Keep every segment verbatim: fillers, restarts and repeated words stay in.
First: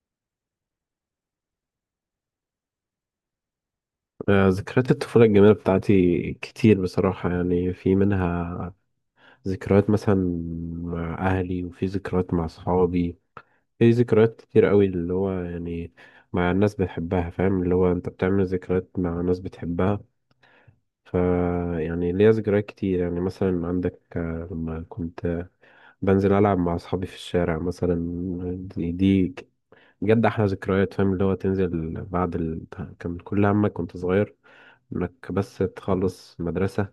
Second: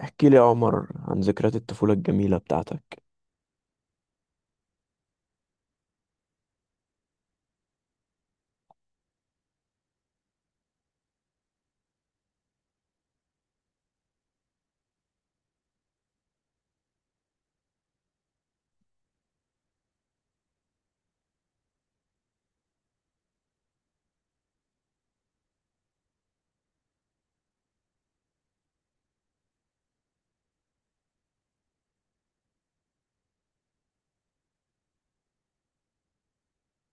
احكي لي يا عمر عن ذكريات الطفولة الجميلة بتاعتك. آه، ذكريات الطفولة الجميلة بتاعتي كتير بصراحة، يعني في منها ذكريات مثلا مع أهلي، وفي ذكريات مع صحابي. في ذكريات كتير قوي اللي هو يعني مع الناس بتحبها، فاهم؟ اللي هو أنت بتعمل ذكريات مع ناس بتحبها. ف يعني ليا ذكريات كتير، يعني مثلا عندك، آه، لما كنت بنزل ألعب مع أصحابي في الشارع مثلا. دي دي جد أحلى ذكريات، فاهم؟ اللي هو تنزل بعد ال... كان كل همك كنت صغير، انك بس تخلص مدرسة،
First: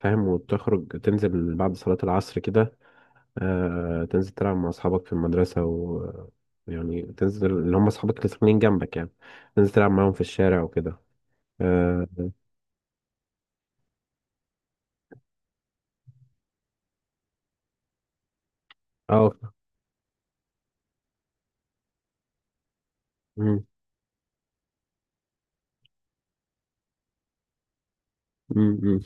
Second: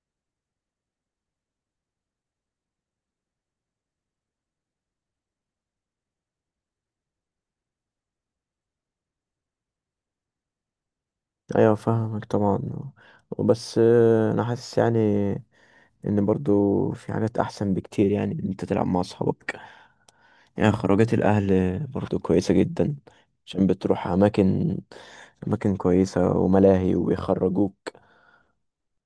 فاهم؟ وتخرج تنزل بعد صلاة العصر كده. آه، تنزل تلعب مع أصحابك في المدرسة و يعني تنزل اللي هم أصحابك اللي ساكنين جنبك، يعني تنزل تلعب معاهم في الشارع وكده. ايوه اه. فاهمك طبعا. بس انا حاسس يعني ان برضو في حاجات احسن بكتير، يعني ان انت تلعب مع آه، اصحابك. يعني خروجات الاهل برضو كويسة جدا، مم، عشان بتروح اماكن اماكن كويسة وملاهي ويخرجوك. مم، مم.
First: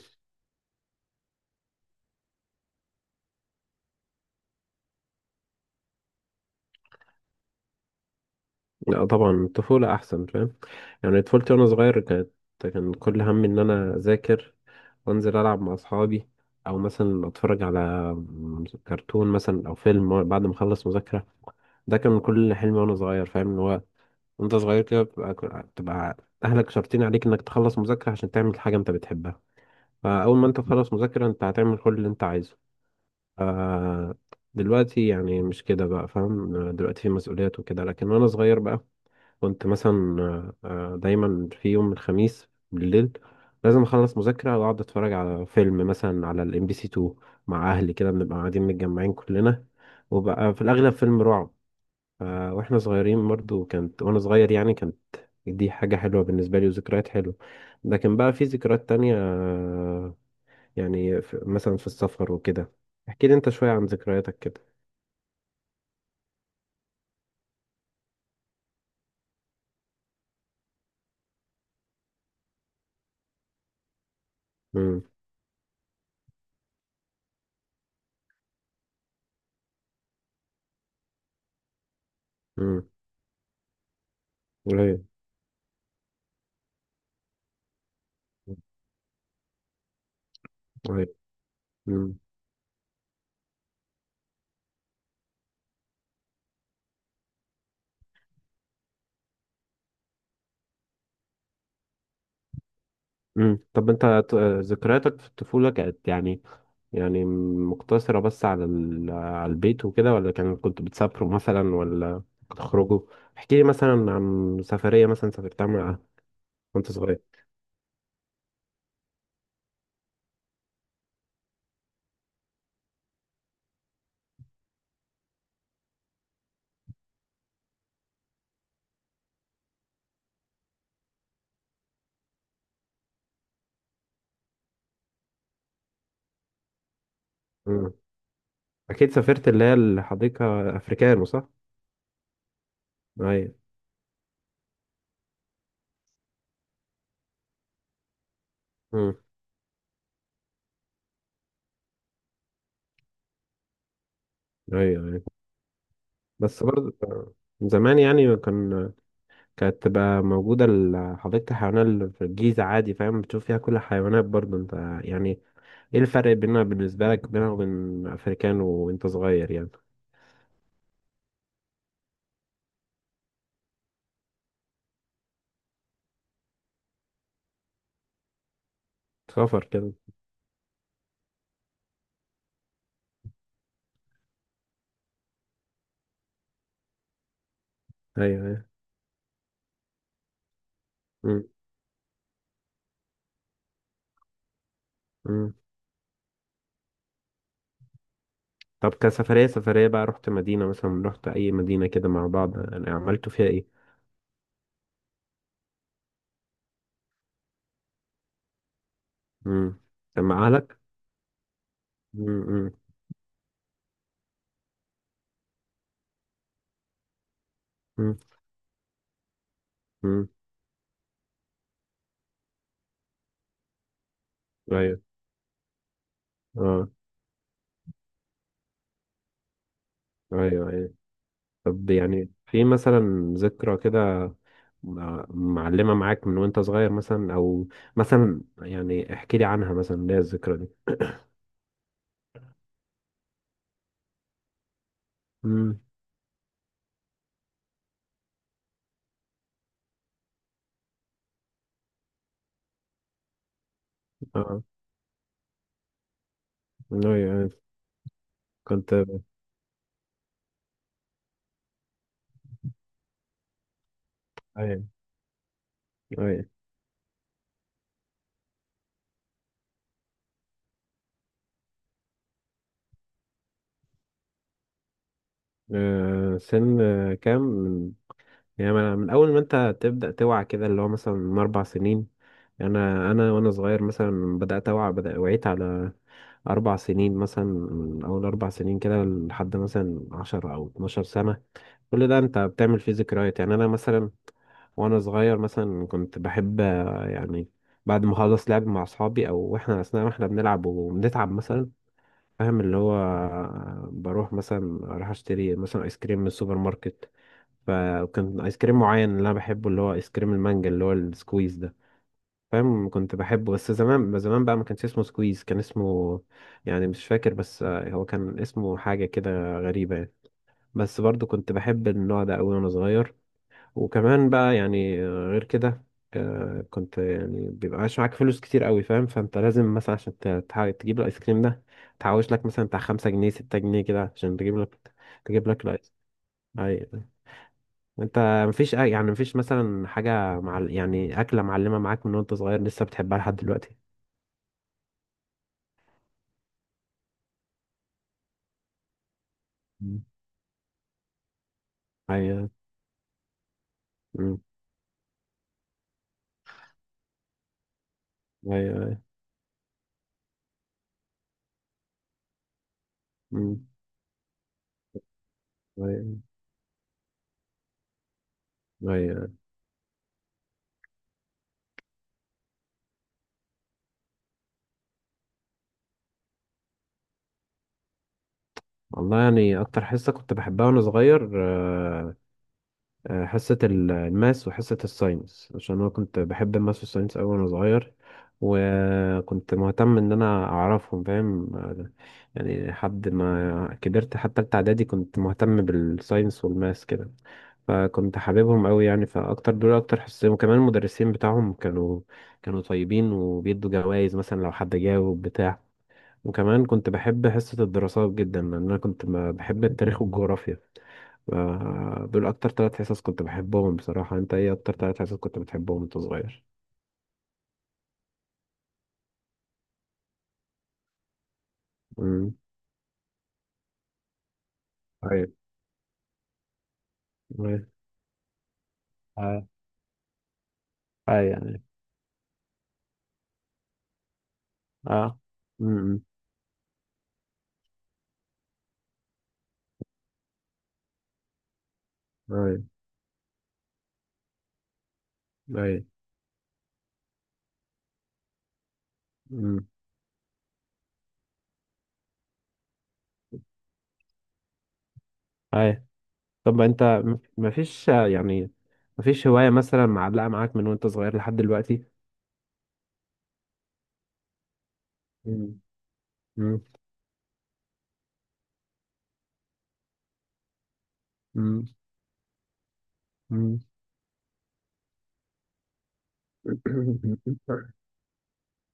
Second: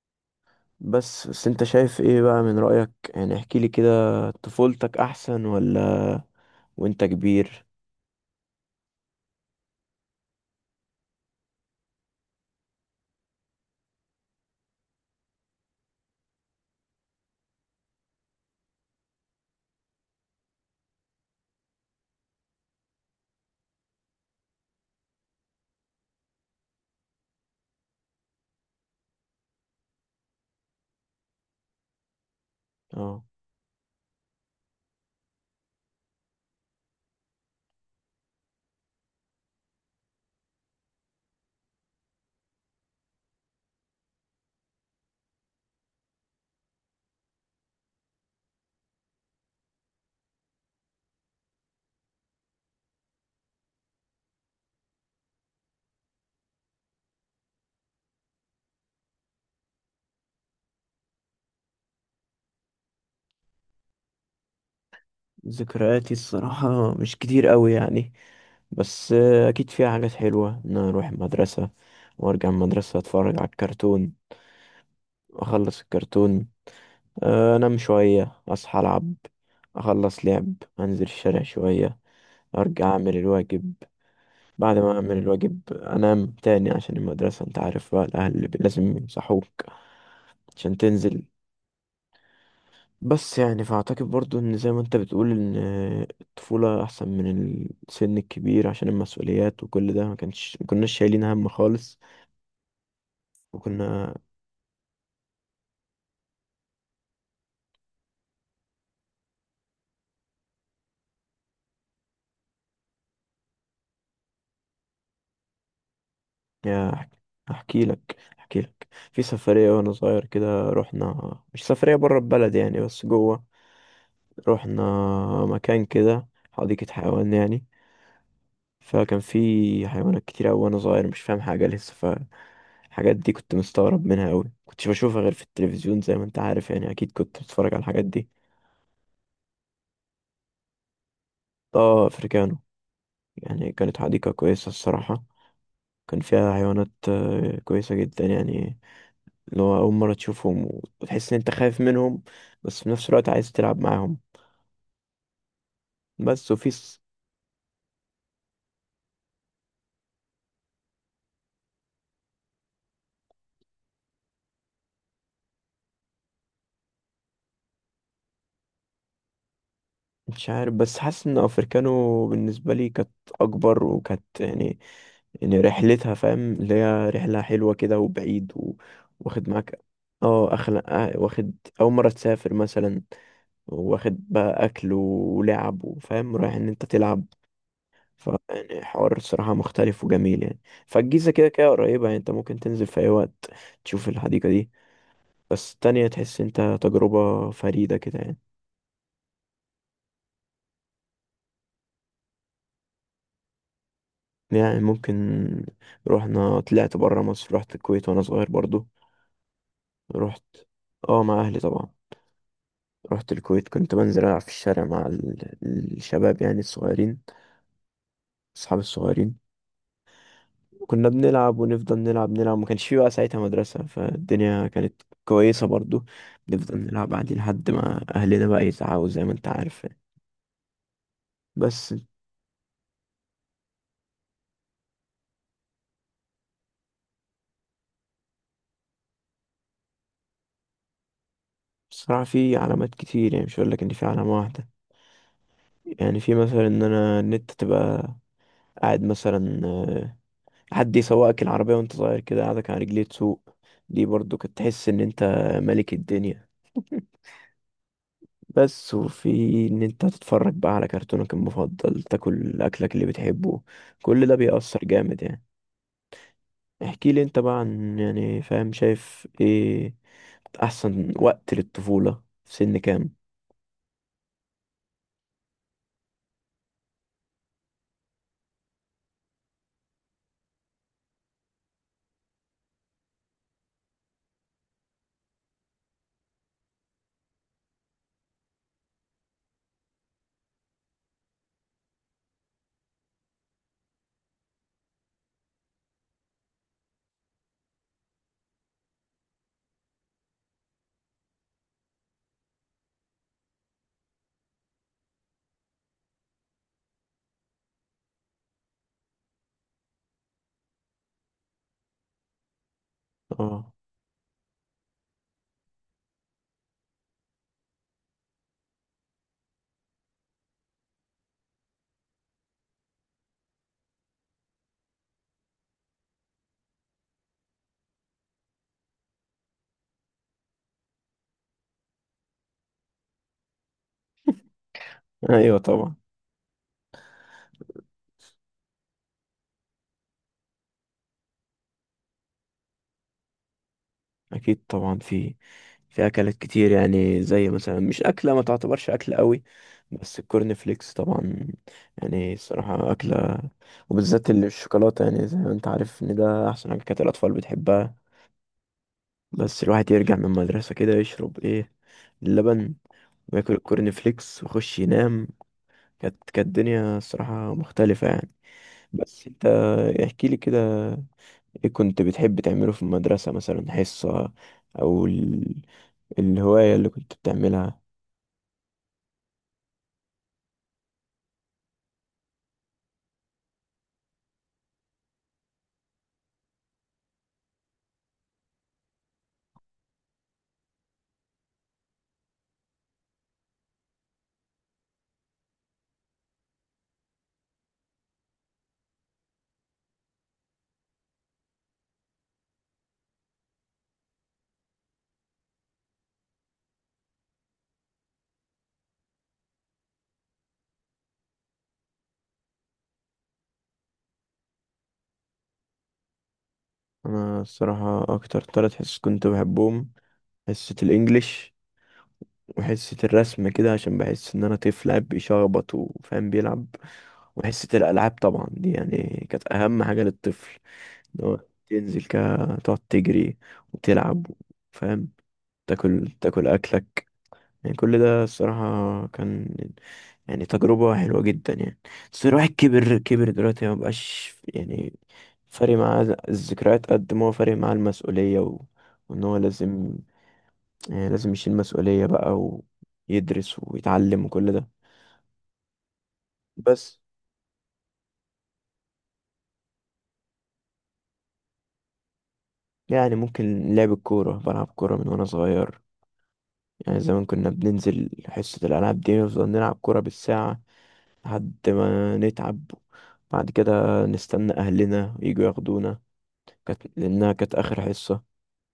بس بس انت شايف ايه بقى من رأيك؟ يعني احكي لي كده، طفولتك احسن ولا وانت كبير؟ لا طبعا الطفولة أحسن، فاهم. يعني طفولتي وأنا صغير كانت، كان كل همي إن أنا أذاكر وأنزل ألعب مع أصحابي، أو مثلا أتفرج على كرتون مثلا أو فيلم بعد ما أخلص مذاكرة. ده كان كل حلمي وانا صغير، فاهم؟ اللي هو وانت صغير كده بتبقى بتبقى اهلك شرطين عليك انك تخلص مذاكرة عشان تعمل حاجة انت بتحبها. فاول ما انت تخلص مذاكرة، انت هتعمل كل اللي انت عايزه. اه، آه. دلوقتي يعني مش كده بقى، فاهم. دلوقتي في مسؤوليات وكده، لكن وانا صغير بقى كنت مثلا، آه، دايما في يوم الخميس بالليل لازم اخلص مذاكرة واقعد اتفرج على فيلم مثلا على الام بي سي اتنين مع اهلي، كده بنبقى قاعدين متجمعين كلنا، وبقى في الاغلب فيلم رعب. ف- واحنا صغيرين برضو كانت، وانا صغير يعني كانت دي حاجة حلوة بالنسبة لي وذكريات حلوة. لكن بقى في ذكريات تانية، آه، يعني في مثلا في السفر وكده. احكي لي انت شوية عن ذكرياتك كده. ذكرياتي الصراحة مش كتير قوي يعني. بس آه، أكيد فيها حاجات حلوة، إن أنا أروح المدرسة وأرجع من المدرسة أتفرج على الكرتون، امم. أخلص الكرتون، آه، أنام شوية أصحى ألعب، أخلص لعب، أنزل الشارع شوية، امم. أرجع أعمل الواجب. بعد ما قريب. أعمل الواجب أنام تاني عشان المدرسة، أنت عارف بقى الأهل لازم يصحوك عشان قريب. تنزل. امم. بس يعني فأعتقد برضو إن زي ما أنت بتقول، إن الطفولة أحسن من السن الكبير، عشان المسؤوليات وكل ده ما كانش، ما كناش شايلين هم خالص. امم. طب انت، وكنا ت- ذكرياتك في الطفولة كانت يعني، يعني مقتصرة بس على ال... على البيت وكده، ولا كان كنت بتسافروا مثلا ولا بتخرجوا؟ احكي لي مثلا عن سفرية مثلا سافرتها مع، وانت يا صغير. أحكي لك، أحكي لك في سفرية وأنا صغير كده رحنا، مش سفرية برا البلد يعني بس جوه. رحنا مكان كده حديقة حيوان يعني، فكان في حيوانات كتير أوي، وأنا صغير مش فاهم حاجة لسه. ف الحاجات دي كنت مستغرب منها أوي، كنتش بشوفها غير في التلفزيون، زي ما أنت عارف يعني، أكيد كنت بتتفرج على الحاجات دي. اكيد سافرت اللي هي الحديقه، افريكانو، صح؟ اه أفريكانو، ايوه. يعني كانت حديقة كويسة الصراحة. كان فيها حيوانات آه، كويسة جدا يعني، امم. اللي هو أول مرة تشوفهم وتحس إن أنت خايف منهم، بس في نفس الوقت عايز تلعب معاهم. ايوه، ايوه. بس بس وفي برضه س- من زمان يعني كان، كانت تبقى موجوده حديقه الحيوانات اللي في الجيزه عادي، فاهم؟ بتشوف فيها كل الحيوانات برضه انت، يعني ايه الفرق بينها بالنسبه لك، بينها وبين افريكانو وانت صغير يعني؟ مش عارف، بس حاسس إن أفريكانو بالنسبة لي كانت أكبر، وكانت يعني، يعني رحلتها فاهم، اللي هي رحلة حلوة كده وبعيد و... واخد سفر معاك. كده. اه أخلا آه، واخد، أول مرة تسافر مثلا، واخد بقى أكل ولعب وفاهم رايح إن أنت تلعب. ف ايوه، ايوه. يعني حوار الصراحة مختلف وجميل يعني. فالجيزة كده امم. كده قريبة يعني، أنت ممكن تنزل في أي وقت تشوف الحديقة دي. امم. بس التانية تحس أنت تجربة فريدة كده يعني. طب كسفريه، سفريه بقى رحت مدينه مثلا، رحت اي مدينه كده مع بعض، يعني عملتوا فيها ايه؟ يعني ممكن، رحنا طلعت برا مصر، رحت الكويت وأنا صغير برضو. امم. كان مع رحت، اهلك؟ اه مع أهلي طبعا. امم. رحت الكويت، كنت بنزل ألعب في الشارع مع ال- الشباب يعني الصغيرين، امم. أصحاب الصغيرين. امم. كنا بنلعب، ونفضل نلعب نلعب، ما كانش في بقى ساعتها مدرسة، فالدنيا ايوه. كانت كويسة برضو. نفضل اه. نلعب عادي لحد ما أهلنا بقى يزعقوا، زي ما أنت عارف يعني. ايوه، ايوه. طب بس يعني في مثلا ذكرى كده مع- معلمة معاك من وانت صغير مثلا، او مثلا يعني احكي لي عنها مثلا اللي هي الذكرى دي. بصراحة في علامات كتير يعني، مش هقول لك إن في علامة واحدة. امم. يعني في مثلا إن أنا، إن أنت تبقى قاعد مثلا، آه، حد يسوقك العربية وأنت صغير كده، قاعدك على رجليه تسوق. دي برضو كنت اه. تحس إن أنت ملك الدنيا. ايوه، أيوة. بس كنت. وفي ان انت تتفرج بقى على كرتونك المفضل، تاكل اكلك اللي بتحبه. كل ده بيأثر ايوه، جامد يعني. ايوه. احكي لي انت بقى، عن يعني فاهم شايف ايه احسن وقت للطفولة، في سن كام؟ آه، سن، آه، كام، من يعني، من من اول ما انت تبدأ توعى كده، اللي هو مثلا من اربع سنين. انا انا وانا صغير مثلا بدأت اوعى، بدأ وعيت على اربع سنين مثلا. من اول اربع سنين كده لحد مثلا عشر او اتناشر سنة، كل ده انت بتعمل فيه ذكريات. يعني انا مثلا وانا صغير مثلا كنت بحب، آه، يعني بعد ما اخلص لعب مع اصحابي، او احنا اثناء ما احنا بنلعب وبنتعب مثلا، فاهم؟ اللي هو آه، بروح مثلا، اروح اشتري مثلا ايس كريم من السوبر ماركت. فكان ايس كريم معين اللي انا بحبه، اللي هو ايس كريم المانجا، اللي هو السكويز ده، فاهم؟ كنت بحبه بس اه زمان زمان بقى ما كانش اسمه سكويز، كان اسمه، يعني مش فاكر، بس آه، هو كان اسمه حاجة كده غريبة يعني. بس برضو كنت بحب النوع ده قوي وانا صغير. وكمان بقى يعني، آه، غير كده، آه، كنت يعني بيبقاش معاك فلوس كتير قوي، فاهم؟ فانت لازم مثلا عشان ت- تح- تجيب الايس كريم ده، تحوش لك مثلا بتاع خمسة جنيه، ستة جنيه كده، عشان تجيب لك تجيب ايوه لك الايس. طبعا. اي. انت مفيش أي- يعني مفيش مثلا حاجة، مع، يعني أكلة معلمة معاك من وانت صغير لسه بتحبها لحد دلوقتي؟ اكيد طبعا، في في اكلات كتير يعني، زي مثلا مش اكله، ما تعتبرش اكل قوي. مم. بس الكورن فليكس طبعا، يعني ايوه. الصراحه اكله، وبالذات أمم. اللي بالشوكولاته. يعني زي ما انت عارف ان ده احسن حاجه كانت الاطفال بتحبها. ايوه، أيوة. بس الواحد يرجع من المدرسة كده يشرب ايه، اللبن، وياكل أمم. الكورن فليكس ويخش ينام. ايوه، كانت كانت الدنيا الصراحة مختلفة يعني. بس أيوة. انت احكي لي كده، ايه كنت بتحب تعمله في المدرسة، مثلا حصة او ال... الهواية اللي كنت بتعملها؟ والله يعني اكتر حصه كنت بحبها وانا صغير، آه، آه، حصة ال- الماس وحصة الساينس، عشان أنا كنت بحب الماس والساينس أوي وأنا صغير، وكنت مهتم إن أنا أعرفهم، فاهم. آه، يعني لحد ما كبرت حتى تالتة إعدادي كنت مهتم بالساينس والماس كده. فكنت حاببهم أوي يعني. فأكتر دول أكتر حصتين، وكمان المدرسين بتاعهم كانوا كانوا طيبين وبيدوا جوائز مثلا لو حد جاوب بتاع. وكمان كنت بحب حصة الدراسات جدا، لأن أنا كنت ب- بحب التاريخ والجغرافيا. ف- دول أكتر ثلاث حصص كنت بحبهم بصراحة. أنت إيه أكتر ثلاث حصص كنت بتحبهم وأنت صغير؟ انا الصراحة اكتر تلات حصص كنت بحبهم، حصة الانجليش، أمم. وحصة الرسم كده، عشان بحس إن أنا طفل قاعد أيوة. بيشخبط وفاهم بيلعب، أيوة. وحصة الألعاب طبعا. دي يعني آه. كانت أهم حاجة للطفل، إن أي هو يعني. تنزل كده تقعد تجري وتلعب فاهم، آه. أمم. تاكل تاكل أكلك. يعني كل ده الصراحة كان يعني تجربة حلوة جدا يعني. بس الواحد أيوة. كبر، كبر دلوقتي ما بقاش يعني فارق أيوة. معاه الذكريات قد ما هو فارق معاه المسؤولية و... وإن هو أمم. لازم، يعني لازم يشيل مسؤولية بقى، ويدرس ويتعلم وكل ده. أيوة. طب أنت بس م- مفيش، آه، يعني مفيش هواية مثلا معلقة معاك من وأنت صغير لحد دلوقتي؟ يعني ممكن لعب الكورة، بلعب كورة من وأنا أمم. صغير. أمم. يعني زمان كنا بننزل حصة الألعاب دي نفضل نلعب كورة بالساعة لحد أمم. ما نتعب، بعد أمم. كده نستنى أهلنا يجوا ياخدونا. كانت، لأنها كانت آخر حصة.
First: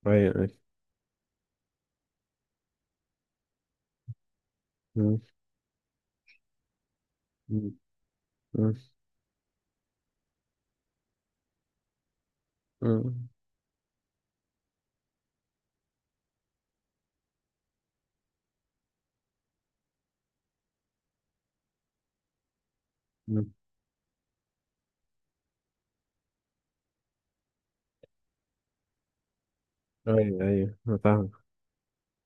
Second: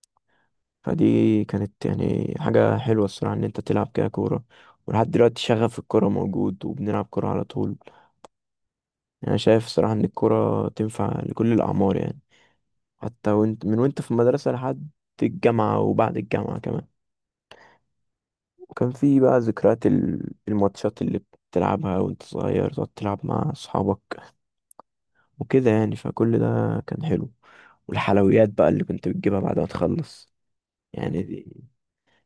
أيوة، أيوة. فدي كانت يعني حاجة حلوة الصراحة، إن أنت تلعب كده كورة. ولحد أمم. دلوقتي شغف الكورة موجود، وبنلعب كورة على طول. أمم. يعني شايف صراحة إن الكورة تنفع لكل الأعمار يعني، أمم. حتى وانت من وانت في المدرسة لحد الجامعة، وبعد الجامعة كمان. وكان في بقى ذكريات ال- الماتشات اللي بتلعبها وانت صغير، تقعد تلعب مع أصحابك وكده يعني. فكل ده كان حلو. والحلويات بقى اللي كنت بتجيبها بعد ما تخلص ايوه، ايوه، انا يعني، فاهم. دي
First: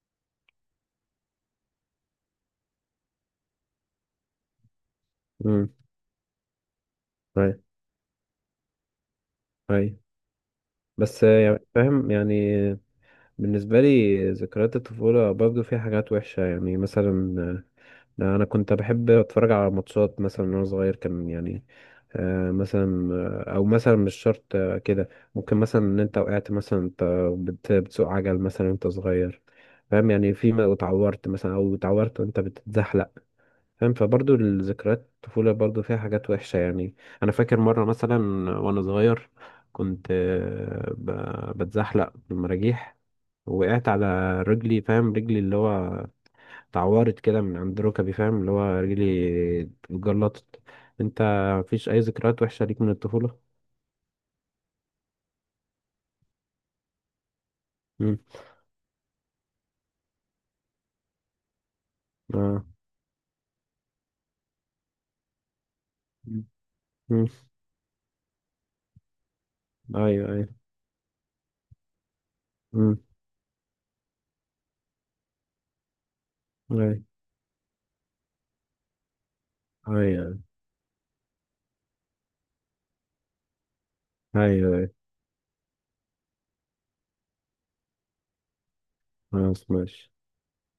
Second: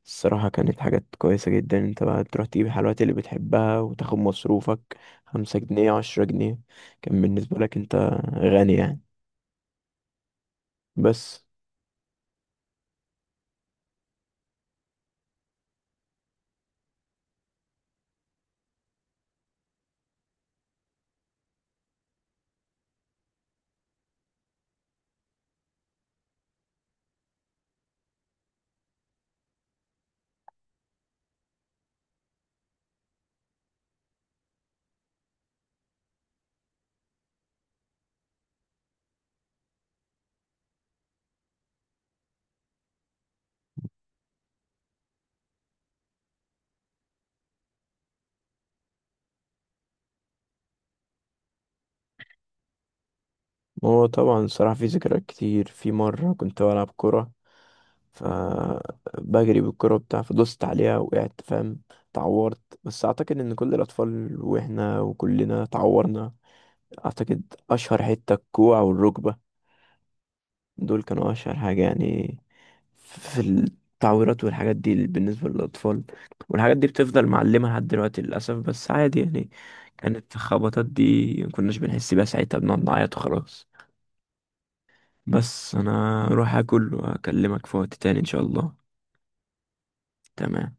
الصراحة كانت حاجات كويسة جدا. انت بقى تروح تجيب الحلويات اللي بتحبها، وتاخد مصروفك خمسة امم. جنيه عشرة جنيه كان ايوه، بالنسبة لك انت غني يعني. ايوه. بس بس آه، يعني فاهم، يعني بالنسبه لي ذكريات الطفوله برضو فيها حاجات وحشه، يعني مثلا، آه، انا كنت بحب اتفرج على ماتشات مثلا وانا صغير، كان يعني، آه، مثلا، آه، او مثلا مش شرط، آه، كده ممكن مثلا ان انت وقعت مثلا، انت بت- بتسوق عجل مثلا انت صغير، فاهم؟ يعني في ما اتعورت مثلا، او اتعورت وانت بتتزحلق، فاهم؟ فبرضه الذكريات الطفولة برضه فيها حاجات وحشة يعني. أنا فاكر مرة مثلا وأنا صغير كنت، آه، ب- بتزحلق بالمراجيح، وقعت على رجلي، فاهم؟ رجلي اللي هو اتعورت كده من عند ركبي، فاهم؟ اللي هو رجلي اتجلطت. انت مفيش أي ذكريات وحشة ليك من الطفولة؟ هو طبعا الصراحة في ذكريات كتير. في مرة كنت بلعب كورة، مم. فبجري بالكرة بتاع، فدوست عليها وقعدت فاهم، اتعورت. اه. بس اعتقد ان كل الاطفال، واحنا وكلنا اتعورنا. مم. مم. اعتقد اشهر حتة الكوع والركبة، أيوه، أيوه. دول كانوا اشهر حاجة يعني مم. في التعويرات والحاجات دي بالنسبة للاطفال. والحاجات دي أيوه، بتفضل معلمة لحد دلوقتي للاسف، بس عادي يعني. كانت أيوه. الخبطات دي مكناش بنحس بيها ساعتها، بنقعد نعيط وخلاص. أيوه، أيوه. بس انا اروح اكل واكلمك في وقت تاني ان شاء الله. خلاص، ماشي. تمام.